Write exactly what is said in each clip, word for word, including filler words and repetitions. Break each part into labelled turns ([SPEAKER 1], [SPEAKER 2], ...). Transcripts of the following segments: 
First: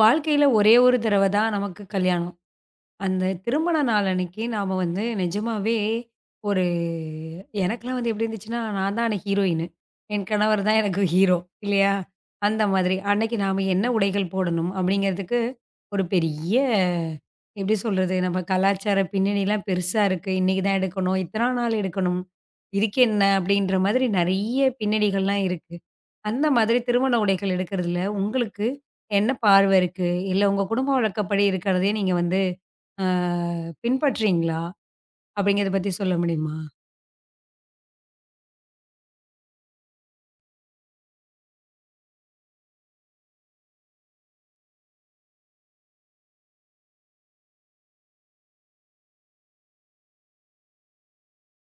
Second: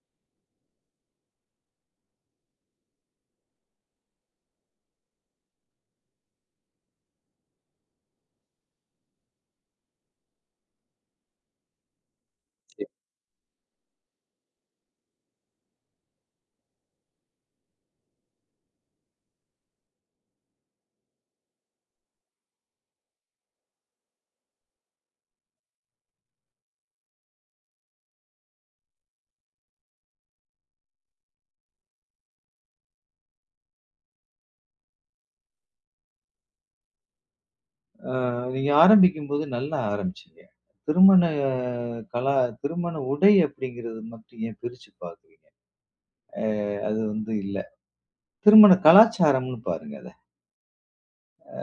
[SPEAKER 1] வாழ்க்கையில ஒரே ஒரு தடவ தான் நமக்கு கல்யாணம். அந்த திருமண நாள் அன்னைக்கு நாம வந்து நிஜமாவே ஒரு எனக்கெல்லாம் வந்து எப்படி இருந்துச்சுன்னா, நான் தான் அன்னைக்கு ஹீரோயினு. என் கணவர் தான் எனக்கு ஹீரோ இல்லையா? அந்த மாதிரி. அன்னைக்கு நாம என்ன உடைகள் போடணும் அப்படிங்கிறதுக்கு ஒரு பெரிய எப்படி சொல்றது? நம்ம கலாச்சார பின்னணிலாம் பெருசா இருக்கு. இன்னைக்கு தான் எடுக்கணும், இத்தனா நாள் எடுக்கணும், இதுக்கு என்ன அப்படின்ற மாதிரி நெறைய பின்னணிகள்லாம் இருக்கு. அந்த மாதிரி திருமண உடைகள் எடுக்கிறதுல உங்களுக்கு என்ன பார்வை இருக்கு? இல்ல உங்க குடும்ப வழக்கப்படி இருக்கிறதையே நீங்க வந்து அ பின்பற்றீங்களா? அப்படிங்கிறத பத்தி சொல்ல முடியுமா?
[SPEAKER 2] அ நீங்க ஆரம்பிக்கும்போது நல்லா ஆரம்பிச்சீங்க. திருமண அஹ், கலா திருமண உடை அப்படிங்கிறது மட்டும் ஏன் பிரிச்சு பார்க்குறீங்க? அ அது வந்து இல்ல. திருமண கலாச்சாரம்ன்னு பாருங்க அத.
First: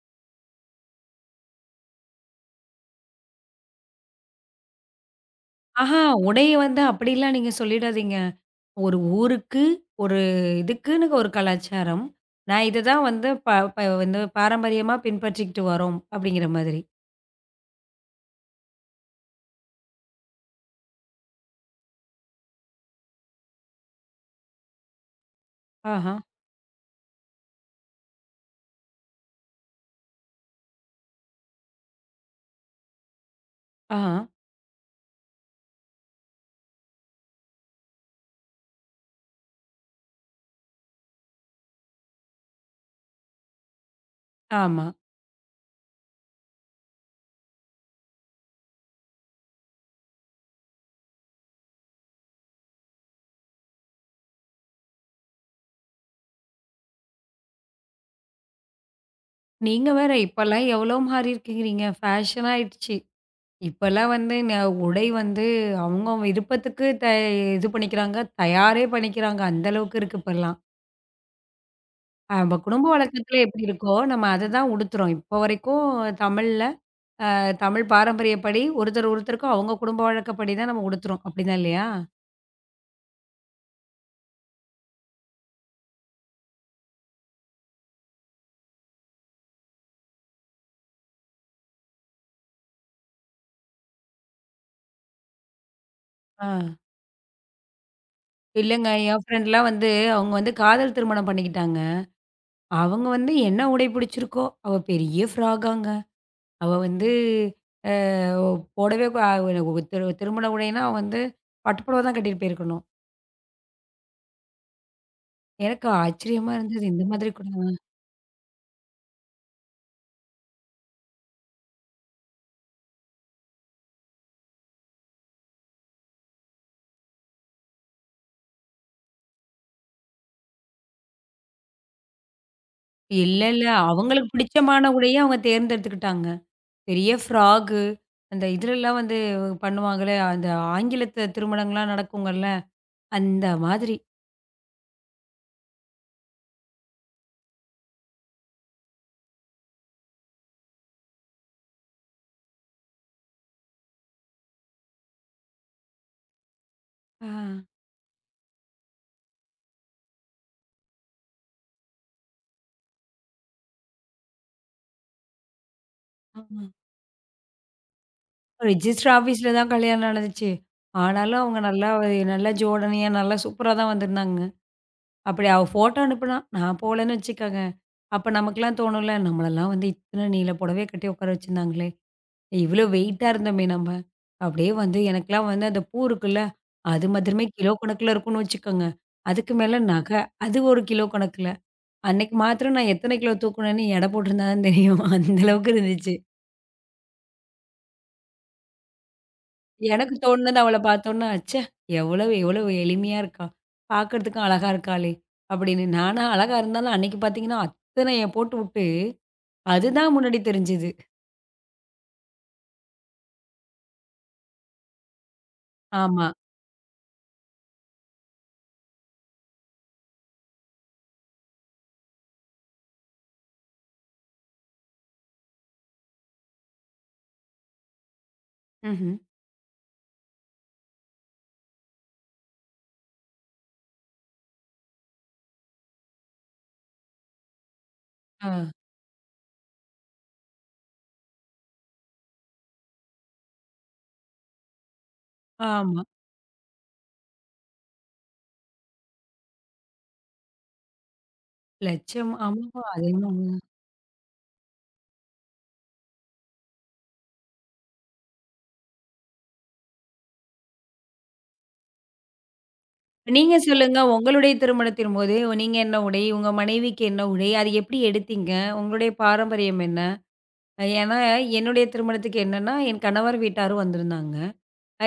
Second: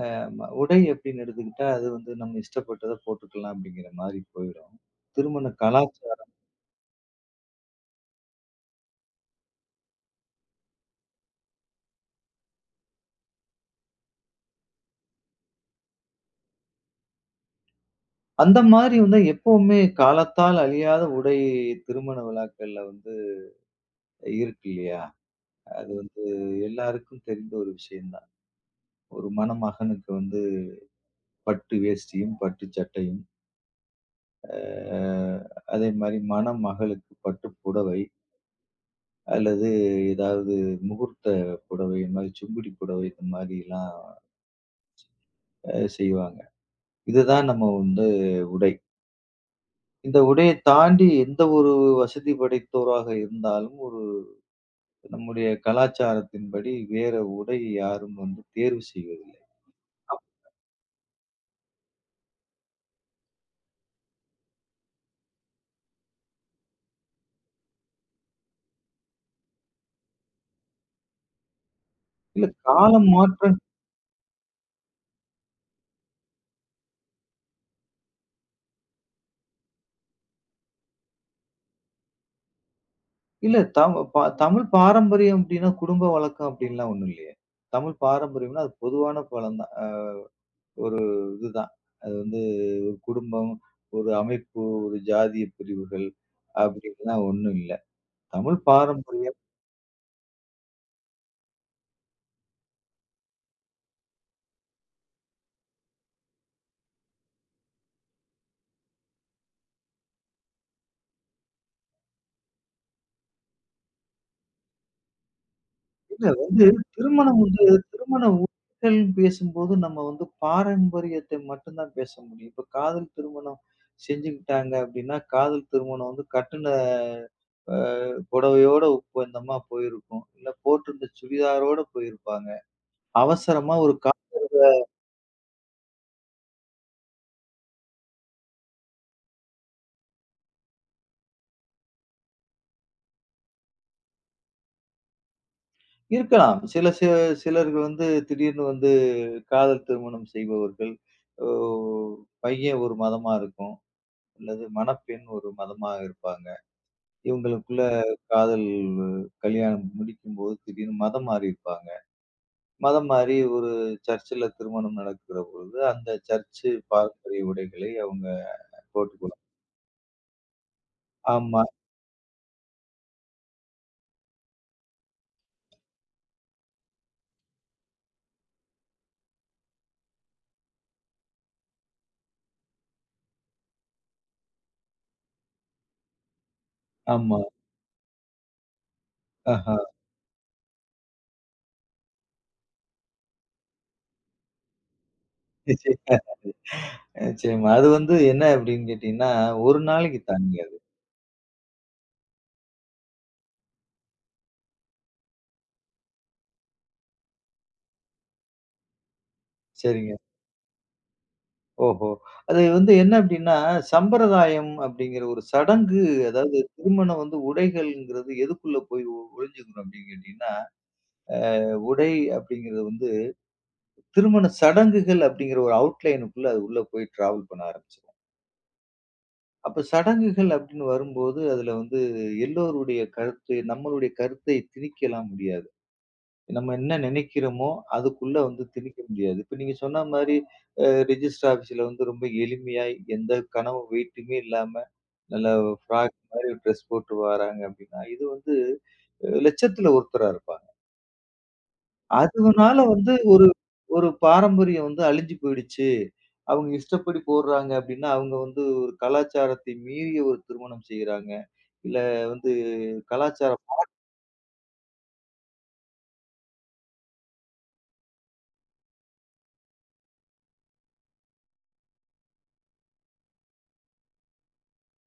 [SPEAKER 2] ஆமா. உடை அப்படின்னு எடுத்துக்கிட்டா, அது வந்து நம்ம இஷ்டப்பட்டத போட்டுக்கலாம் அப்படிங்கிற மாரி போயிடும். திருமண
[SPEAKER 1] ஆஹா!
[SPEAKER 2] கலாச்சாரம்.
[SPEAKER 1] உடைய வந்து அப்படிலாம் நீங்க சொல்லிடாதீங்க. ஒரு ஊருக்கு, ஒரு இதுக்குன்னு ஒரு கலாச்சாரம். நான் இதுதான் வந்து ப ப வந்து பாரம்பரியமா பின்பற்றிக்கிட்டு வரோம் அப்படிங்கிற மாதிரி.
[SPEAKER 2] அந்த மாரி வந்து எப்பவுமே காலத்தால் அழியாத உடை திருமண விழாக்கள்ல வந்து இருக்கு இல்லையா? அது
[SPEAKER 1] ஆஹா,
[SPEAKER 2] வந்து எல்லாருக்கும் தெரிந்த ஒரு விஷயம் தான். ஒரு மணமகனுக்கு வந்து பட்டு வேஷ்டியும், பட்டு சட்டையும்,
[SPEAKER 1] ஆஹா,
[SPEAKER 2] அ அதே மாரி மணமகளுக்கு பட்டு புடவை, அல்லது ஏதாவது முகூர்த்த புடவை, இந்த மாரி சுங்குடி புடவை இந்த மாரிலாம்
[SPEAKER 1] ஆமா.
[SPEAKER 2] அ செய்வாங்க. இதுதான் நம்ம வந்து உடை. இந்த உடைய தாண்டி எந்த ஒரு வசதி படைத்தோராக இருந்தாலும், ஒரு நம்முடைய கலாச்சாரத்தின்படி வேற உடை யாரும் வந்து தேர்வு செய்வதில்லை.
[SPEAKER 1] நீங்க வேற இப்பலாம் எவ்வளோ மாறியிருக்கிறீங்க. ஃபேஷன் ஆயிடுச்சு. இப்பலாம் வந்து ந உடை வந்து அவங்க விருப்பத்துக்கு த இது பண்ணிக்கிறாங்க. தயாரே பண்ணிக்கிறாங்க. அந்த அளவுக்கு இருக்கு இப்பலாம்.
[SPEAKER 2] இல்ல
[SPEAKER 1] நம்ம குடும்ப
[SPEAKER 2] காலம்
[SPEAKER 1] வழக்கத்துல
[SPEAKER 2] மாற்றம்.
[SPEAKER 1] எப்படி இருக்கோ, நம்ம அததான் உடுத்துறோம். இப்போ வரைக்கும் தமிழ்ல அ தமிழ் பாரம்பரியப்படி ஒருத்தர் ஒருத்தருக்கும் அவங்க குடும்ப வழக்கப்படி தான் நம்ம உடுத்துறோம். அப்படிதான் இல்லையா?
[SPEAKER 2] இல்ல தம் ப தமிழ் பாரம்பரியம் அப்டின்னா, குடும்ப வழக்கம் அப்டின்லாம் ஒண்ணும் இல்லையே. தமிழ் பாரம்பரியம்னா, அது பொதுவான பழம் தான். இதுதான். அது வந்து ஒரு குடும்பம், ஒரு அமைப்பு, ஒரு ஜாதிய பிரிவுகள்
[SPEAKER 1] ஆ.
[SPEAKER 2] அப்படின்லாம் ஒண்ணும் இல்ல. தமிழ்
[SPEAKER 1] இல்லங்க, என்
[SPEAKER 2] பாரம்பரியம்.
[SPEAKER 1] ஃப்ரெண்ட்லாம் வந்து அவங்க வந்து காதல் திருமணம் பண்ணிக்கிட்டாங்க. அவங்க வந்து என்ன உடை பிடிச்சிருக்கோ, அவ பெரிய ஃப்ராக்காங்க. அவ வந்து அ போடவே கூ ஒரு ஒரு திரு திருமண உடைனா அவ வந்து பட்டு புடவ தான் கட்டிட்டு போயிருக்கணும். எனக்கு
[SPEAKER 2] இல்ல
[SPEAKER 1] ஆச்சரியமா
[SPEAKER 2] வந்து
[SPEAKER 1] இருந்தது. இந்த மாதிரி
[SPEAKER 2] திருமணம்
[SPEAKER 1] கூட.
[SPEAKER 2] வந்து திருமண உறவுகள் பேசும்போது நம்ம வந்து பாரம்பரியத்தை மட்டும் தான் பேச முடியும். இப்ப காதல் திருமணம் செஞ்சுக்கிட்டாங்க அப்படின்னா, காதல் திருமணம் வந்து கட்டுன அ புடவையோட ஒப்பந்தமா போயிருக்கும். இல்ல போட்டிருந்த சுடிதாரோட போயிருப்பாங்க.
[SPEAKER 1] இல்ல, இல்ல,
[SPEAKER 2] அவசரமா ஒரு
[SPEAKER 1] அவங்களுக்கு பிடிச்சமான உடைய அவங்க தேர்ந்தெடுத்துக்கிட்டாங்க. பெரிய ஃப்ராகு அந்த இதுலலாம் வந்து பண்ணுவாங்கல்ல, அந்த ஆங்கிலத்து திருமணங்கள்லாம் நடக்குங்கல்ல, அந்த மாதிரி.
[SPEAKER 2] இருக்கலாம். சில சி சிலர்கள் வந்து திடீர்னு வந்து காதல் திருமணம் செய்பவர்கள். ஓ பையன் ஒரு மதமா இருக்கும். அல்லது மணப்பெண் ஒரு மதமா இருப்பாங்க.
[SPEAKER 1] ஆ,
[SPEAKER 2] இவங்களுக்குள்ள காதல் கல்யாணம் முடிக்கும்போது திடீர்னு மதம் மாறி இருப்பாங்க. மதம் மாறி ஒரு சர்ச்சில திருமணம் நடக்கிற பொழுது, அந்த
[SPEAKER 1] ஆமா.
[SPEAKER 2] சர்ச் பாரம்பரிய உடைகளை அவங்க
[SPEAKER 1] ரிஜிஸ்டர்
[SPEAKER 2] போட்டுக்குவாங்க.
[SPEAKER 1] ஆஃபீஸ்ல தான் கல்யாணம் நடந்துச்சு. ஆனாலும் அவங்க
[SPEAKER 2] ஆமா,
[SPEAKER 1] நல்லா நல்லா ஜோடனையா நல்லா சூப்பரா தான் வந்திருந்தாங்க. அப்படி அவ ஃபோட்டோ அனுப்புனா, நான் போகலன்னு வச்சுக்கங்க. அப்ப நமக்கெல்லாம் தோணும்ல, நம்மளெல்லாம் வந்து இத்தன நீள புடவைய கட்டி உட்கார வச்சிருந்தாங்களே! இவ்வளோ வெயிட்டா இருந்தோமே நம்ம. அப்படியே வந்து எனக்கெல்லாம் வந்து அந்த பூ இருக்குல்ல, அது
[SPEAKER 2] ஆமா.
[SPEAKER 1] மாத்திரமே கிலோ கணக்குல இருக்கும்னு வச்சுக்கோங்க. அதுக்கு
[SPEAKER 2] ஆஹா.
[SPEAKER 1] மேல நகை, அது ஒரு கிலோ கணக்குல. அன்னைக்கு மாத்திரம் நான் எத்தன கிலோ தூக்குனேன்னு எடை போட்டிருந்தா தான் தெரியும். அந்த அளவுக்கு இருந்துச்சு.
[SPEAKER 2] நிச்சயமா. நிச்சயமா. அது வந்து என்ன அப்படின்னு கேட்டீங்கன்னா, ஒரு
[SPEAKER 1] எனக்கு
[SPEAKER 2] நாளைக்கு தாங்க
[SPEAKER 1] தோணுனது அவள
[SPEAKER 2] அது.
[SPEAKER 1] பார்த்தோன்னே, "அச்சே! எவ்வளவு எவ்வளவு எளிமையா இருக்கா! பார்க்கறதுக்கும் அழகா இருக்காளே!" அப்படின்னு. நானா அழகா இருந்தாலும் அன்னைக்கு பார்த்தீங்கன்னா, அத்தனைய போட்டுவுட்டு அதுதான்
[SPEAKER 2] சரிங்களா?
[SPEAKER 1] முன்னாடி தெரிஞ்சது.
[SPEAKER 2] ஓஹோ! அது வந்து என்ன அப்டின்னா, சம்பிரதாயம் அப்டிங்கிற ஒரு சடங்கு,
[SPEAKER 1] ஆமா.
[SPEAKER 2] அதாவது திருமணம் வந்து உடைகள்ங்கிறது எதுக்குள்ள போய் ஒ ஒழிஞ்சுக்கணும் அப்டின்னு கேட்டீங்கன்னா, உடை அப்டிங்கிறது வந்து திருமண சடங்குகள் அப்டிங்கிற ஒரு அவுட்லைனுக்குள்ள அது உள்ள போய் டிராவல் பண்ண ஆரம்பிச்சுரும்.
[SPEAKER 1] ம்ஹ்ம்.
[SPEAKER 2] அப்ப சடங்குகள் அப்டின்னு வரும்போது, அதுல வந்து எல்லோருடைய கருத்து, நம்மளுடைய கருத்தை திணிக்கலாம் முடியாது. நம்ம என்ன நெனைக்கிறோமோ, அதுக்குள்ள
[SPEAKER 1] ஆ,
[SPEAKER 2] வந்து திணிக்க முடியாது. இப்ப நீங்க சொன்ன மாரி அ ரிஜிஸ்டர் ஆஃபீஸ்ல வந்து ரொம்ப எளிமையாய் எந்த கனவு வெயிட்டுமே இல்லாம நல்ல
[SPEAKER 1] ஆமா.
[SPEAKER 2] ஃப்ராக் மாரி ட்ரெஸ் போட்டு வாராங்க அப்டின்னா, இது வந்து அ லட்சத்துல ஒருத்தரா இருப்பாங்க.
[SPEAKER 1] லட்சம், ஆமா,
[SPEAKER 2] அதுனால
[SPEAKER 1] அது
[SPEAKER 2] வந்து
[SPEAKER 1] என்னமோ
[SPEAKER 2] ஒரு
[SPEAKER 1] உண்மதான்.
[SPEAKER 2] ஒரு பாரம்பரியம் வந்து அழிஞ்சு போயிடுச்சு. அவங்க இஷ்டப்படி போடுறாங்க அப்டின்னா, அவங்க வந்து ஒரு கலாச்சாரத்தை மீறிய ஒரு திருமணம் செய்றாங்க. இல்ல வந்து
[SPEAKER 1] நீங்க
[SPEAKER 2] கலாச்சாரம்.
[SPEAKER 1] சொல்லுங்க, உங்களுடைய திருமணத்தின் போது நீங்க என்ன உடை? உங்க மனைவிக்கு என்ன உடை? அது எப்படி எடுத்தீங்க? உங்களுடைய பாரம்பரியம் என்ன? ஏன்னா என்னுடைய திருமணத்துக்கு என்னன்னா, என் கணவர் வீட்டாரும் வந்திருந்தாங்க.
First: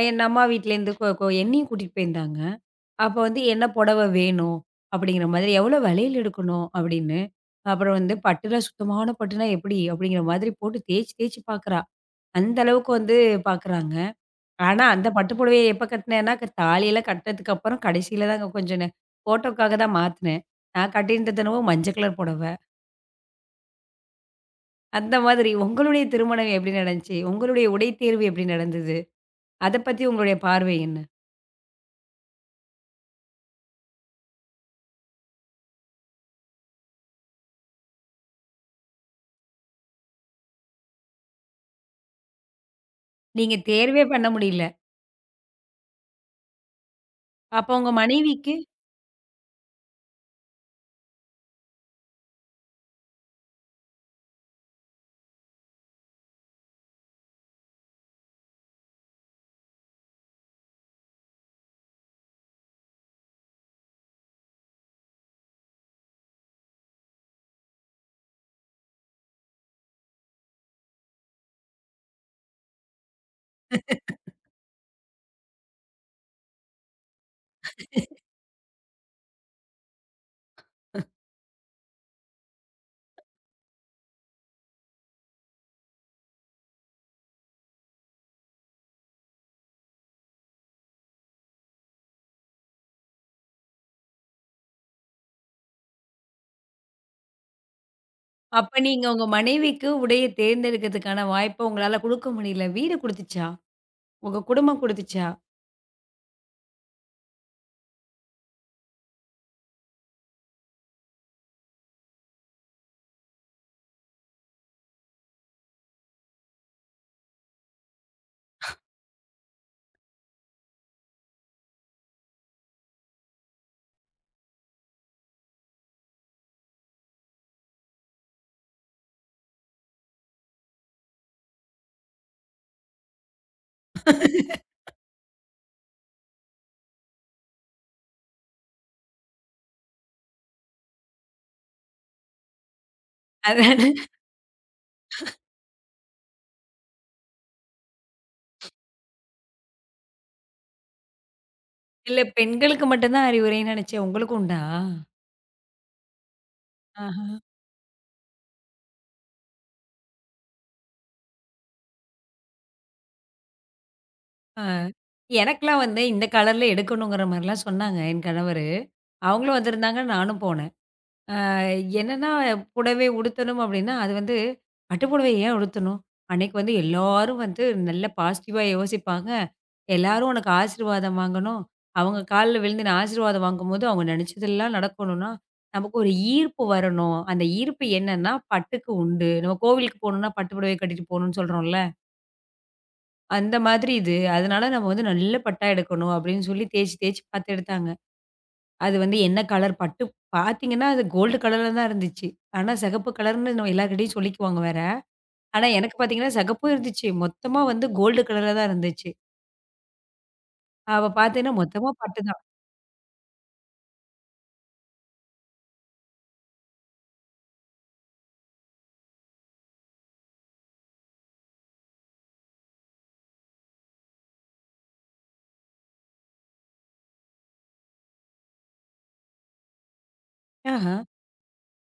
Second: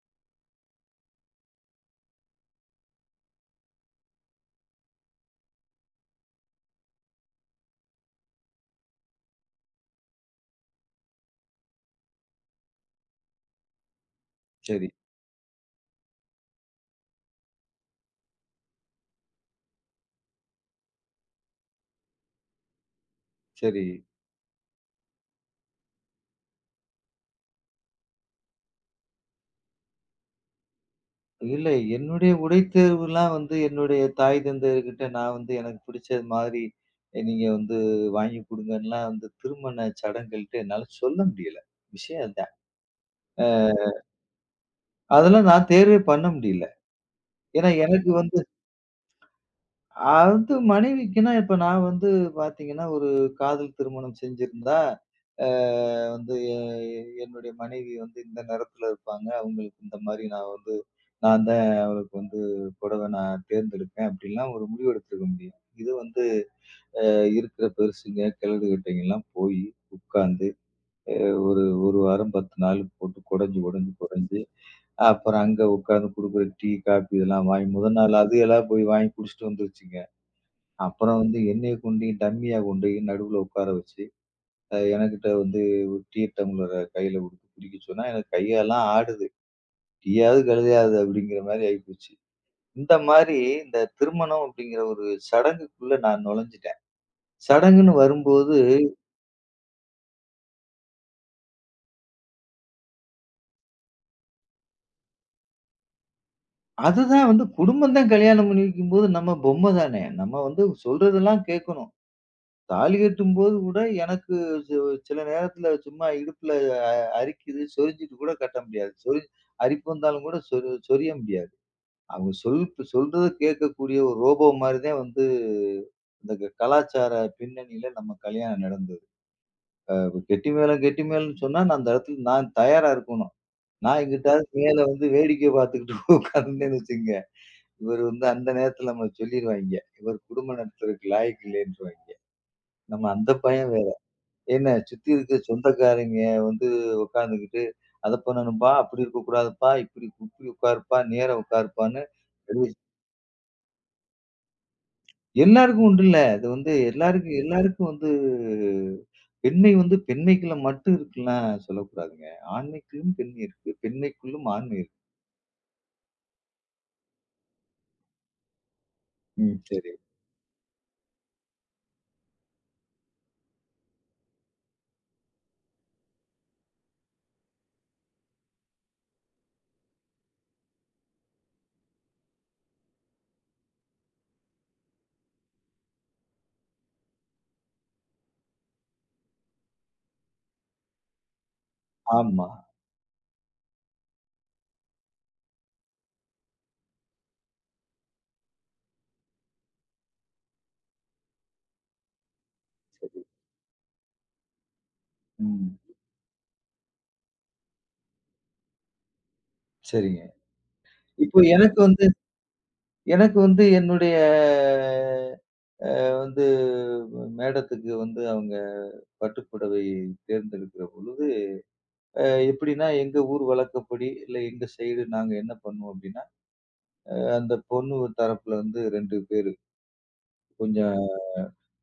[SPEAKER 1] என் அம்மா வீட்லேருந்து கொ கொ என்னையும் கூட்டிட்டு போயிருந்தாங்க. அப்போ வந்து என்ன புடவ வேணும்? அப்படிங்கிற மாதிரி எவ்வளோ விலையில எடுக்கணும்? அப்படின்னு. அப்புறம் வந்து பட்டுல சுத்தமான பட்டுனா எப்படி? அப்படிங்கிற மாதிரி போட்டு தேய்ச்சு தேய்ச்சு பார்க்குறா. அந்த அளவுக்கு வந்து பார்க்குறாங்க. ஆனா,
[SPEAKER 2] சரி,
[SPEAKER 1] அந்த பட்டு புடவைய எப்ப கட்டினேன்னா, க தாலியெல்லாம் கட்டினதுக்கு அப்புறம் கடைசியில தாங்க கொஞ்சம் நே ஃபோட்டோக்காக தான் மாத்துனேன். நான் கட்டியிருந்தது என்னவோ மஞ்ச கலர் புடவை.
[SPEAKER 2] சரி.
[SPEAKER 1] அந்த மாதிரி உங்களுடைய திருமணம் எப்படி நடந்துச்சு? உங்களுடைய உடை தேர்வு எப்படி நடந்தது? அத பத்தி உங்களுடைய பார்வை என்ன?
[SPEAKER 2] இல்ல என்னுடைய உடை தேர்வுலாம் வந்து என்னுடைய தாய் தந்தையர்கிட்ட நான் வந்து எனக்கு பிடிச்சது மாதிரி அஹ், நீங்க வந்து வாங்கி குடுங்கன்லாம் வந்து திருமண சடங்கள்ட்ட என்னால சொல்ல முடியல. விஷயம் அதான்.
[SPEAKER 1] நீங்க தேர்வே பண்ண முடியல.
[SPEAKER 2] அதெல்லாம் நான் தேர்வே பண்ண முடியல. ஏன்னா
[SPEAKER 1] அப்ப உங்க
[SPEAKER 2] எனக்கு வந்து
[SPEAKER 1] மனைவிக்கு
[SPEAKER 2] அது மனைவிக்குன்னா இப்ப நான் வந்து பார்த்தீங்கன்னா, ஒரு காதல் திருமணம் செஞ்சிருந்தா, அ வந்து எ என்னுடைய மனைவி வந்து இந்த நிறத்துல இருப்பாங்க. அவங்களுக்கு இந்த மாரி நான் வந்து நான் தான் அவளுக்கு வந்து புடவை நான் தேர்ந்தெடுப்பேன் அப்படிலாம் ஒரு முடிவு எடுத்திருக்க முடியும். இது வந்து இருக்கிற பெருசுங்க, கிழடு கிட்டங்கலாம் போய் உட்கார்ந்து, அ ஒரு 1 வாரம் பத்து நாள் போட்டு குடஞ்சு, குடஞ்சு, குடஞ்சு அப்புறம் அங்க உட்கார்ந்து குடுக்குற டீ, காபி இதெல்லாம் வாங்கி முதல் நாள் அது எல்லாம் போய் வாங்கி குடிச்சிட்டு வந்துருச்சுங்க. அப்புறம் வந்து என்னைய கொண்டு டம்மியா கொண்டு போய் நடுவுல உட்கார வச்சு, அ எனக்கிட்ட வந்து ஒரு டீ டம்ளர கையில குடுத்து குடிக்க சொன்னா, எனக்கு கையெல்லாம் ஆடுது. "டீயாவது கழுதையாது" அப்படிங்கிற மாரி ஆயிப்போச்சு. இந்த மாரி இந்த திருமணம் அப்படிங்கிற ஒரு சடங்குக்குள்ள நான் நுழைஞ்சுட்டேன். சடங்குன்னு வரும்போது,
[SPEAKER 1] அப்ப நீங்க உங்க மனைவிக்கு உடைய தேர்ந்தெடுக்கிறதுக்கான வாய்ப்ப உங்களால குடுக்க முடியல. வீடு குடுத்துச்சா? உங்க குடும்பம் குடுத்துச்சா?
[SPEAKER 2] அதுதான் வந்து குடும்பம் தான் கல்யாணம் பண்ணி வைக்கும்போது நம்ம பொம்மை தானே! நம்ம வந்து சொல்றதெல்லாம் கேட்கணும். தாலி கட்டும்போது கூட எனக்கு சி சில நேரத்துல சும்மா இடுப்புல அ அரிக்குது, சொரிஞ்சிட்டு கூட கட்ட முடியாது. சொறி அரிப்பு வந்தாலும் கூட சொறி சொரிய முடியாது. அவங்க சொல் சொல்றத கேட்கக்கூடிய ஒரு ரோபோ மாரி தான் வந்து இந்த க கலாச்சார பின்னணியில நம்ம கல்யாணம் நடந்தது. அ கெட்டி மேளம், கெட்டி மேளம்ன்னு சொன்னா நான் அந்த இடத்துல நான் தயாரா இருக்கணும். நான் எங்கிட்டாவது மேல வந்து வேடிக்கை பார்த்துக்கிட்டு உட்கார்ந்தேன்னு வச்சுக்கங்க, இவர் வந்து அந்த நேரத்துல நம்மள சொல்லிருவாய்ங்க. இவர் குடும்ப நடத்துறதுக்கு லாயக்கு இல்லைன்றுவாய்ங்க. நம்ம அந்த பயம் வேற.
[SPEAKER 1] அதான.
[SPEAKER 2] என்ன சுத்தி இருக்க சொந்தக்காரங்க வந்து உட்காந்துக்கிட்டு, "அத பண்ணணும்பா, அப்படி இருக்கக்கூடாதுப்பா, இப்படி இப்படி உட்காருப்பா, நேரா உட்காருப்பான்னு".
[SPEAKER 1] இல்ல,
[SPEAKER 2] அது
[SPEAKER 1] பெண்களுக்கு மட்டும் தான் அறிவுரைன்னு நினைச்சேன். உங்களுக்கு உண்டா?
[SPEAKER 2] எல்லாருக்கும் உண்டு இல்ல. அது வந்து
[SPEAKER 1] ஆஹ.
[SPEAKER 2] எல்லாருக்கும் எல்லாருக்கும் வந்து பெண்மை வந்து பெண்மைக்குள்ள மட்டும் இருக்குன்லாம் சொல்லக்கூடாதுங்க. ஆண்மைக்குள்ளும் பெண்மை இருக்கு. பெண்மைக்குள்ளும்
[SPEAKER 1] ஆ.
[SPEAKER 2] ஆண்மை இருக்கு.
[SPEAKER 1] எனக்கெல்லாம் வந்து இந்த கலர்ல எடுக்கணுங்கிற மாரிலாம் சொன்னாங்க என் கணவரு. அவங்களும்
[SPEAKER 2] ம். சரி.
[SPEAKER 1] வந்திருந்தாங்க, நானும் போனேன். அ என்னன்னா புடவை உடுத்தணும் அப்டின்னா, அது வந்து பட்டு புடவை ஏன் உடுத்தணும்? அன்னைக்கு வந்து எல்லாரும் வந்து நல்ல பாசிட்டிவா யோசிப்பாங்க. எல்லாரும் உனக்கு ஆசீர்வாதம் வாங்கணும். அவங்க கால்ல விழுந்து நான் ஆசீர்வாதம் வாங்கும்போது, அவங்க நெனச்சதெல்லாம் நடக்கணும்னா, நமக்கு ஒரு ஈர்ப்பு வரணும். அந்த ஈர்ப்பு என்னன்னா, பட்டுக்கு உண்டு. நம்ம கோவிலுக்கு போணும்னா பட்டு புடவை கட்டிட்டு போணும்னு சொல்றோம்ல.
[SPEAKER 2] ஆமா.
[SPEAKER 1] அந்த மாதிரி இது. அதனால நம்ம வந்து நல்ல பட்டா எடுக்கணும் அப்படின்னு சொல்லி தேய்ச்சு தேய்ச்சு பார்த்து எடுத்தாங்க. அது வந்து என்ன கலர் பட்டு பார்த்தீங்கன்னா, அது கோல்டு கலர்ல தான் இருந்துச்சு. ஆனா சிகப்பு
[SPEAKER 2] சரி.
[SPEAKER 1] கலர்ன்னு நம்ம எல்லார்கிட்டயும் சொல்லிக்குவாங்க வேற. ஆனா
[SPEAKER 2] ம்.
[SPEAKER 1] எனக்கு பார்த்தீங்கன்னா, சிகப்பும் இருந்துச்சு. மொத்தமா வந்து கோல்டு கலர்ல தான் இருந்துச்சு.
[SPEAKER 2] சரிங்க.
[SPEAKER 1] அப்ப
[SPEAKER 2] இப்போ
[SPEAKER 1] பார்த்தீங்கன்னா,
[SPEAKER 2] எனக்கு
[SPEAKER 1] மொத்தமா
[SPEAKER 2] வந்து
[SPEAKER 1] பட்டு தான்.
[SPEAKER 2] எனக்கு வந்து என்னுடைய வந்து மேடத்துக்கு வந்து அவங்க பட்டுப்புடவை தேர்ந்தெடுக்கிற பொழுது அ எப்படின்னா, எங்க ஊர் வழக்கப்படி, இல்ல எங்க சைடு நாங்க என்ன பண்ணுவோம் அப்படின்னா, அஹ் அந்த பொண்ணு தரப்புல வந்து ரெண்டு பேரு
[SPEAKER 1] ஆஹா.
[SPEAKER 2] கொஞ்சம்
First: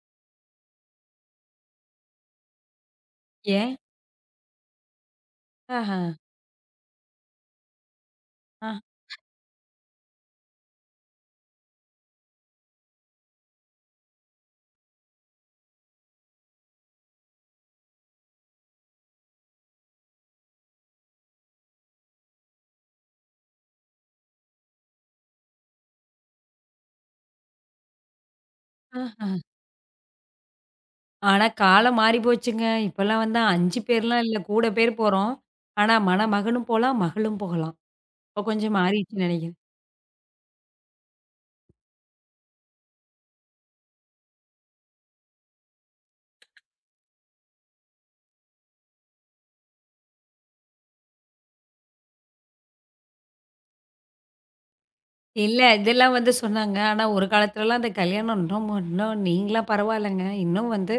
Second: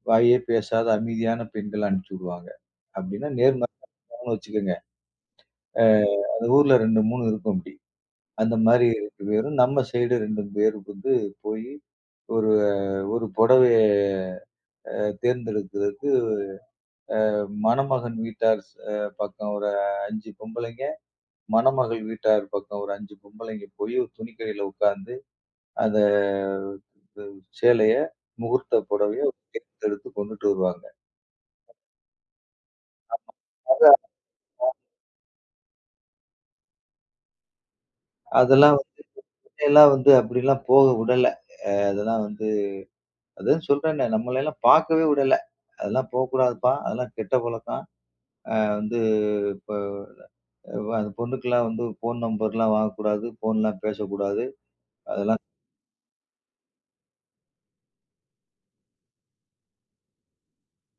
[SPEAKER 2] வாயே பேசாத அமைதியான பெண்கள அனுப்பிச்சு விடுவாங்க. அப்படின்னா
[SPEAKER 1] ஏன்?
[SPEAKER 2] நேர்மறையானவங்கன்னு வச்சுக்கோங்க. அ
[SPEAKER 1] ஆஹா.
[SPEAKER 2] அந்த ஊர்ல ரெண்டு, மூணு இருக்கும் அப்படி. அந்த
[SPEAKER 1] ஆ.
[SPEAKER 2] மாரி ரெண்டு பேரும், நம்ம சைடு ரெண்டு பேரும் வந்து போய் ஒரு ஒரு புடவைய அ தேர்ந்தெடுக்கிறதுக்கு மணமகன் வீட்டார் ஸ் அ பக்கம் ஒரு அஞ்சு பொம்பளைங்க, மணமகள் வீட்டார் பக்கம் ஒரு அஞ்சு பொம்பளைங்க போய் ஒரு துணிக்கடையில உட்கார்ந்து, அத சேலைய, முகூர்த்த புடவைய
[SPEAKER 1] ஆஹா.
[SPEAKER 2] தேர்ந்தெடுத்து கொண்டுட்டு வருவாங்க.
[SPEAKER 1] ஆனா காலம் மாறி போச்சுங்க. இப்பலாம் வந்து ஐந்து
[SPEAKER 2] அதான்.
[SPEAKER 1] பேர்லாம் இல்ல. கூட பேர் போறோம். ஆனா மணமகனும் போலாம், மகளும் போகலாம். இப்ப
[SPEAKER 2] அதெல்லாம்
[SPEAKER 1] கொஞ்சம்
[SPEAKER 2] வந்து
[SPEAKER 1] மாறிடுச்சுன்னு நெனைக்கிறேன்.
[SPEAKER 2] முன்னையெல்லாம் வந்து அப்படிலாம் போக விடல. அதெல்லாம் வந்து அதான் சொல்றேனே, நம்மளையெல்லாம் பார்க்கவே விடல. அதெல்லாம் போக்கூடாதுப்பா. அதெல்லாம் கெட்ட பழக்கம். அ வந்து இப்ப வ அந்த பொண்ணுக்கெல்லாம் வந்து ஃபோன் நம்பர்லாம் வாங்கக்கூடாது. ஃபோன்லாம் பேசக்கூடாது. அதெல்லாம்.
[SPEAKER 1] இல்ல. இதெல்லாம் வந்து சொன்னாங்க. ஆனா, ஒரு காலத்துலலாம் அந்த கல்யாணம் இன்னும் இன்னும் நீங்கலாம் பரவாயில்லங்க. இன்னும் வந்து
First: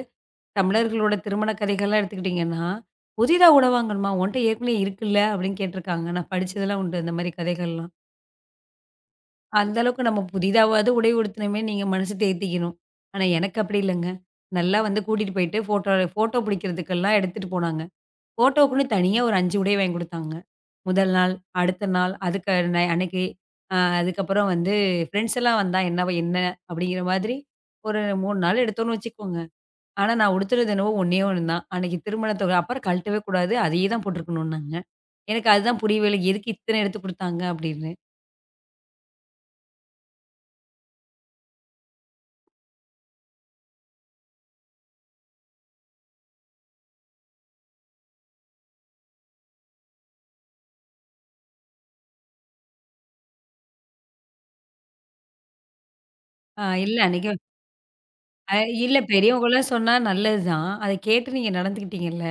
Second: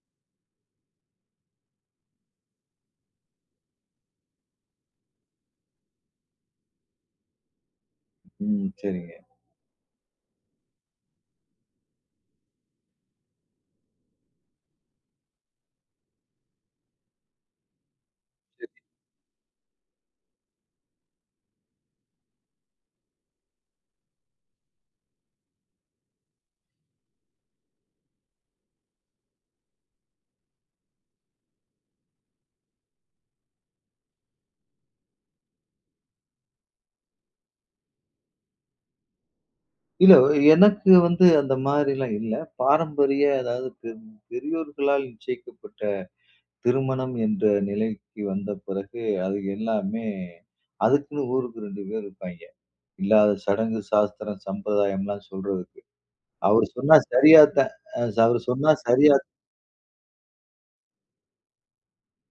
[SPEAKER 1] தமிழர்களோட திருமண கதைகள்லாம் எடுத்துக்கிட்டீங்கன்னா, புதிதா கூட வாங்கணுமா? உன்ட்ட ஏற்கனவே இருக்குல்ல அப்படின்னு கேட்டுருக்காங்க. நான் படிச்சதெல்லாம் உண்டு இந்த மாரி கதைகள்லாம்.
[SPEAKER 2] ம். சரிங்க.
[SPEAKER 1] அந்த அளவுக்கு நம்ம புதிதாவது உடை உடுத்தினமே நீங்க மனசு தேத்திக்கணும். ஆனா, எனக்கு அப்படி இல்லங்க. நல்லா வந்து கூட்டிட்டு போயிட்டு ஃபோட்டோ ஃபோட்டோ பிடிக்கிறதுக்கெல்லாம் எடுத்துட்டு போனாங்க. ஃபோட்டோக்குன்னு தனியா ஒரு ஐந்து உடை வாங்கி குடுத்தாங்க. முதல் நாள், அடுத்த நாள், அதுக்கு நை அன்னைக்கு அ அதுக்கப்புறம் வந்து ஃப்ரெண்ட்ஸ் எல்லாம் வந்தா என்னவ என்ன அப்படிங்கிற மாதிரி ஒரு மூன்று நாள் எடுத்தோம்னு வச்சுக்கோங்க. ஆனா நான் உடுத்துனது என்னவோ ஒண்ணே ஒண்ணு தான். அன்னைக்கு திருமணத்துக்கு அப்புறம் கழட்டவே கூடாது. அதையே தான் போட்டுருக்கணும்னாங்க. எனக்கு அதுதான் புரியவே இல்ல. எதுக்கு இத்தன எடுத்து குடுத்தாங்க அப்படின்னு.
[SPEAKER 2] இல்ல எனக்கு வந்து அந்த மாதிரிலாம் இல்ல. பாரம்பரிய அதாவது பெ பெரியோர்களால் நிச்சயிக்கப்பட்ட திருமணம் என்ற நிலைக்கு வந்த பிறகு அது எல்லாமே அதுக்குன்னு ஊருக்கு ரெண்டு பேர் இருப்பாய்ங்க. இல்லாத சடங்கு, சாஸ்திரம், சம்பிரதாயம்லாம் சொல்றதுக்கு.
[SPEAKER 1] அ
[SPEAKER 2] அவரு சொன்னா
[SPEAKER 1] இல்ல அன்னைக்கு
[SPEAKER 2] சரியாத்தான். அ அவரு
[SPEAKER 1] அ
[SPEAKER 2] சொன்னா
[SPEAKER 1] இல்ல,
[SPEAKER 2] சரியா
[SPEAKER 1] பெரியவங்கலாம் சொன்னா நல்லது தான். அத கேட்டு நீங்க நடந்துக்கிட்டீங்கல்ல.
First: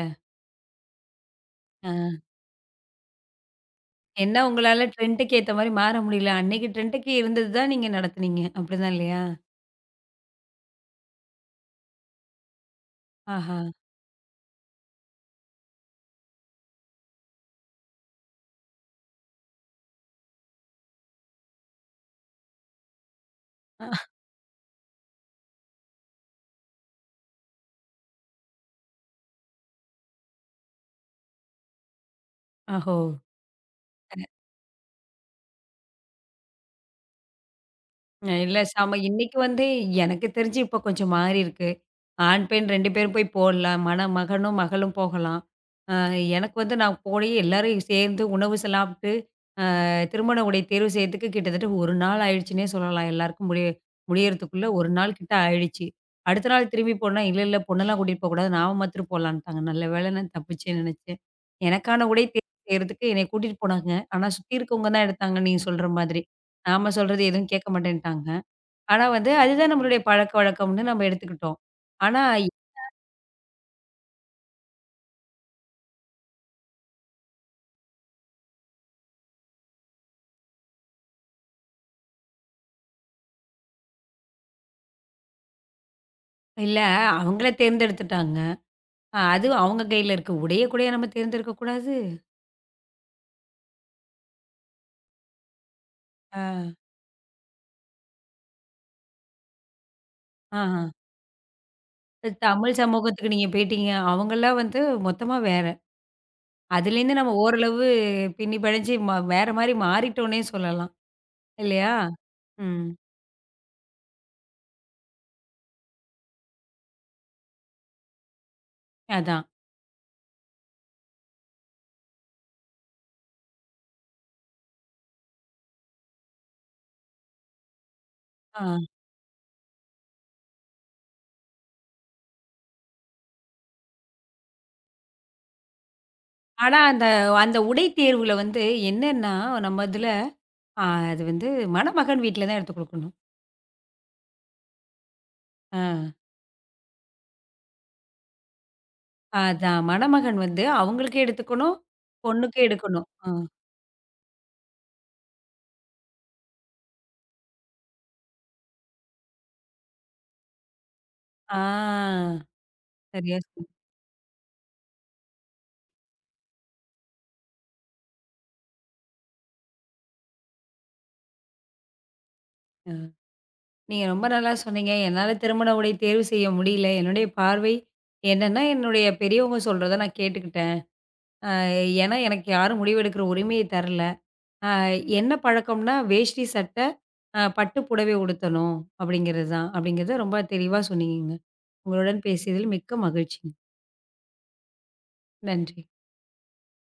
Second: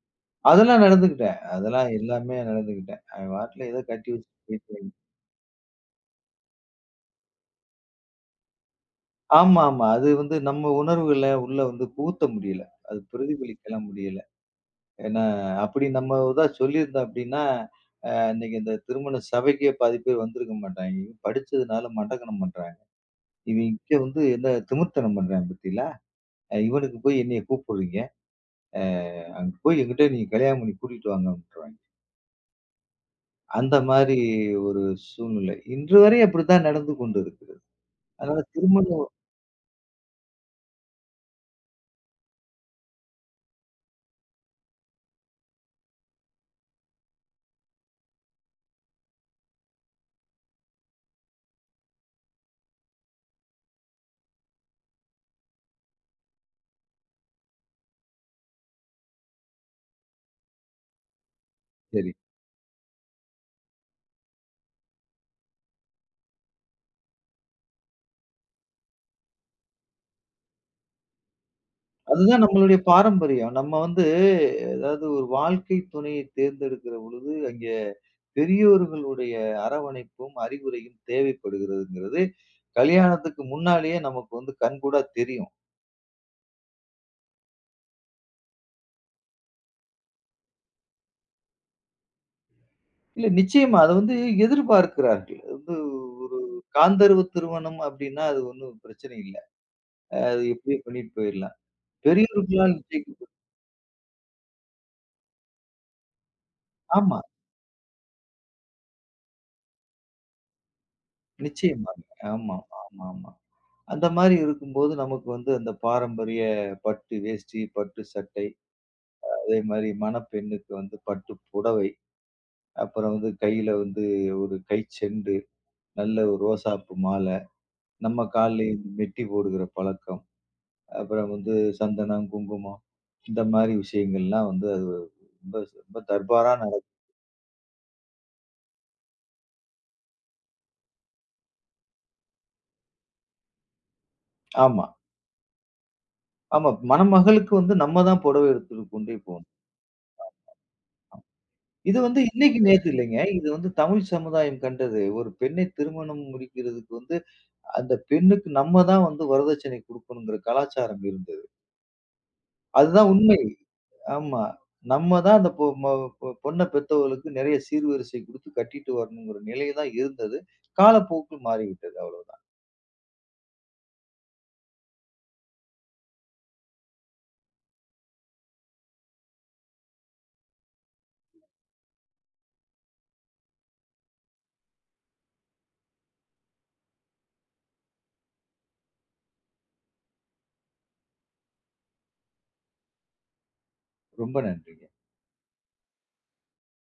[SPEAKER 2] அதெல்லாம் நடந்துக்கிட்டேன். அதெல்லாம்
[SPEAKER 1] அ.
[SPEAKER 2] எல்லாமே நடந்துக்கிட்டேன். அவன் பாட்டுல ஏதோ கட்டி
[SPEAKER 1] என்ன
[SPEAKER 2] வச்சுட்டு
[SPEAKER 1] உங்களால
[SPEAKER 2] போயிட்டாய்ங்க.
[SPEAKER 1] ட்ரெண்டுக்கு ஏத்த மாரி மாற முடியல. அன்னைக்கு ட்ரெண்டுக்கு இருந்தது தான் நீங்க நடத்துனீங்க. அப்படிதான் இல்லையா?
[SPEAKER 2] ஆமா, ஆமா. அது வந்து நம்ம உணர்வுகள உள்ள வந்து புகுத்த முடியல. அது
[SPEAKER 1] ஆஹா!
[SPEAKER 2] பிரதிபலிக்கலாம் முடியல. ஏன்னா, அப்படி நம்ம ஏதா சொல்லியிருந்தோம் அப்படின்னா, அ இன்னைக்கு இந்த திருமண சபைக்கே பாதி பேர் வந்திருக்க மாட்டாய்ங்க. படிச்சதுனால மண்டக்கனம் பண்றாங்க. இவங்க வந்து என்ன திமிர்த்தனம் பண்றாங்க பாத்தீங்களா? இவனுக்கு போய் என்னைய கூப்பிடுறீங்க. அ அங்க போய் என்கிட்ட நீங்க கல்யாணம் பண்ணி கூட்டிட்டு வாங்க அப்படின்றாங்க.
[SPEAKER 1] ஓஹோ!
[SPEAKER 2] அந்த மாரி ஒரு சூழ்நிலை. இன்று வரை அப்படித்தான் நடந்து கொண்டு இருக்கிறது. அதனால
[SPEAKER 1] இல்ல, செம
[SPEAKER 2] திருமணம்.
[SPEAKER 1] இன்னைக்கு வந்து எனக்கு தெரிஞ்சு இப்ப கொஞ்சம் மாறியிருக்கு. ஆண், பெண் ரெண்டு பேரும் போய் போடலாம். மன மகனும், மகளும் போகலாம். அ எனக்கு வந்து நான் போய் எல்லாரும் சேர்ந்து உணவு சாலாப் திருமண உடை தேர்வு செய்யறதுக்கு கிட்டத்தட்ட ஒரு நாள் ஆயிடுச்சுன்னே சொல்லலாம். எல்லாருக்கும் முடிய முடியறதுக்குள்ள ஒரு நாள் கிட்ட ஆயிடுச்சு. அடுத்த நாள் திரும்பி போனா, "இல்ல, இல்ல பொண்ணெல்லாம் கூட்டிட்டு போகக்கூடாது. நாம மாத்திரம் போலான்ட்டாங்க." நல்ல வேளை நான் தப்பிச்சேன்னு நெனச்சேன். எனக்கான
[SPEAKER 2] சரி.
[SPEAKER 1] உடை தேர்வு செய்யறதுக்கு என்னைய கூட்டிட்டு போனாங்க. ஆனா சுத்தி இருக்கவங்க தான் எடுத்தாங்க நீங்க சொல்ற மாதிரி. நாம சொல்றது எதுவும் கேட்க மாட்டேன்ட்டாங்க. ஆனா வந்து அதுதான் நம்மளுடைய பழக்கவழக்கம்ன்னு நம்ம எடுத்துக்கிட்டோம். ஆனா
[SPEAKER 2] அதுதான் நம்மளுடைய பாரம்பரியம். நம்ம வந்து அதாவது ஒரு வாழ்க்கை துணையை தேர்ந்தெடுக்கிற பொழுது, அங்கே பெரியோர்களுடைய அரவணைப்பும், அறிவுரையும் தேவைப்படுகிறதுங்கிறது, கல்யாணத்துக்கு முன்னாலேயே நமக்கு வந்து கண்கூடா தெரியும்.
[SPEAKER 1] இல்ல, அவங்களே தேர்ந்தெடுத்துட்டாங்க. அஹ் அது அவங்க கையில இருக்கு. உடைய கூடயா நம்ம தேர்ந்தெடுக்கக்கூடாது?
[SPEAKER 2] இல்ல நிச்சயமா. அத வந்து எதிர்பார்க்கிறார்கள். அது வந்து ஒரு
[SPEAKER 1] ஆ.
[SPEAKER 2] காந்தர்வ திருமணம் அப்டின்னா, அது ஒண்ணும் பிரச்சனை இல்ல. அது எப்டியோ
[SPEAKER 1] ஆஹ.
[SPEAKER 2] பண்ணிட்டு போயிரலாம். பெரியவர்களால்
[SPEAKER 1] தமிழ் சமூகத்துக்கு
[SPEAKER 2] நிச்சயிக்கப்ப
[SPEAKER 1] நீங்க போயிட்டீங்க. அவங்கலாம் வந்து மொத்தமா வேற. அதுலேருந்து
[SPEAKER 2] ஆமா.
[SPEAKER 1] நம்ம ஓரளவு பின்னி பெணஞ்சு ம வேற மாரி மாறிட்டோன்னே சொல்லலாம். இல்லையா?
[SPEAKER 2] நிச்சயமாங்க. ஆமா,
[SPEAKER 1] ம்.
[SPEAKER 2] ஆமா, ஆமா. அந்த மாரி இருக்கும்போது நமக்கு வந்து அந்த பாரம்பரிய பட்டு வேஷ்டி, பட்டு சட்டை,
[SPEAKER 1] அதான்.
[SPEAKER 2] அதே மாரி மணப்பெண்ணுக்கு வந்து பட்டு புடவை, அப்புறம் வந்து கையில வந்து ஒரு கைச்செண்டு, நல்ல ஒரு ரோசாப்பூ மால, நம்ம
[SPEAKER 1] ஆ.
[SPEAKER 2] கால்லயும் மெட்டி போடுகிற பழக்கம். அப்புறம் வந்து சந்தனம், குங்குமம் இந்த மாரி விஷயங்கள்லாம் வந்து அது ரொம்ப ரொம்ப தர்பாரா
[SPEAKER 1] ஆனா
[SPEAKER 2] நடக்கும்.
[SPEAKER 1] அந்த அந்த உடை தேர்வுல வந்து என்னன்னா, நம்ம இதுல அ அது வந்து மணமகன் வீட்ல தான் எடுத்து குடுக்கணும்.
[SPEAKER 2] ஆமா,
[SPEAKER 1] ஆ.
[SPEAKER 2] ஆமா. மணமகளுக்கு வந்து நம்ம தான் புடவை எடுத்துட்டு கொண்டே போகணும்.
[SPEAKER 1] அதான் மணமகன் வந்து அவங்களுக்கு எடுத்துக்கணும்,
[SPEAKER 2] இது வந்து
[SPEAKER 1] பொண்ணுக்கு
[SPEAKER 2] இன்னைக்கு நேத்து
[SPEAKER 1] எடுக்கணும்.
[SPEAKER 2] இல்லைங்க.
[SPEAKER 1] ஆ.
[SPEAKER 2] இது வந்து தமிழ் சமுதாயம் கண்டது. ஒரு பெண்ணை திருமணம் முடிக்கிறதுக்கு வந்து அந்த பெண்ணுக்கு நம்ம தான் வந்து வரதட்சணை குடுக்கணுங்கிற கலாச்சாரம் இருந்தது.
[SPEAKER 1] ஆ.
[SPEAKER 2] அதுதான்
[SPEAKER 1] சரியா
[SPEAKER 2] உண்மை.
[SPEAKER 1] சொன்னீங்க.
[SPEAKER 2] ஆமா. நம்ம தான் அந்த பொ ம பொ பொண்ண பெத்தவங்களுக்கு நெறைய சீர்வரிசை குடுத்து கட்டிட்டு வரணுங்கிற நிலை தான் இருந்தது. காலப்போக்கில் மாறிவிட்டது அவ்வளவுதான்.
[SPEAKER 1] நீங்க ரொம்ப நல்லா சொன்னீங்க. என்னால திருமண உடை தேர்வு செய்ய முடியல. என்னுடைய பார்வை என்னன்னா, என்னுடைய பெரியவங்க சொல்றத நான் கேட்டுக்கிட்டேன். ஏன்னா, எனக்கு யாரும் முடிவெடுக்கிற உரிமைய தரல. அ என்ன பழக்கம்னா, வேஷ்டி சட்டை, அ பட்டு புடவை உடுத்தணும் அப்படிங்கிறது தான். அப்படிங்கிறத ரொம்ப தெளிவா சொன்னீங்கங்க. உங்களுடன் பேசியதில் மிக்க மகிழ்ச்சி.
[SPEAKER 2] ரொம்ப நன்றிங்க.
[SPEAKER 1] நன்றி.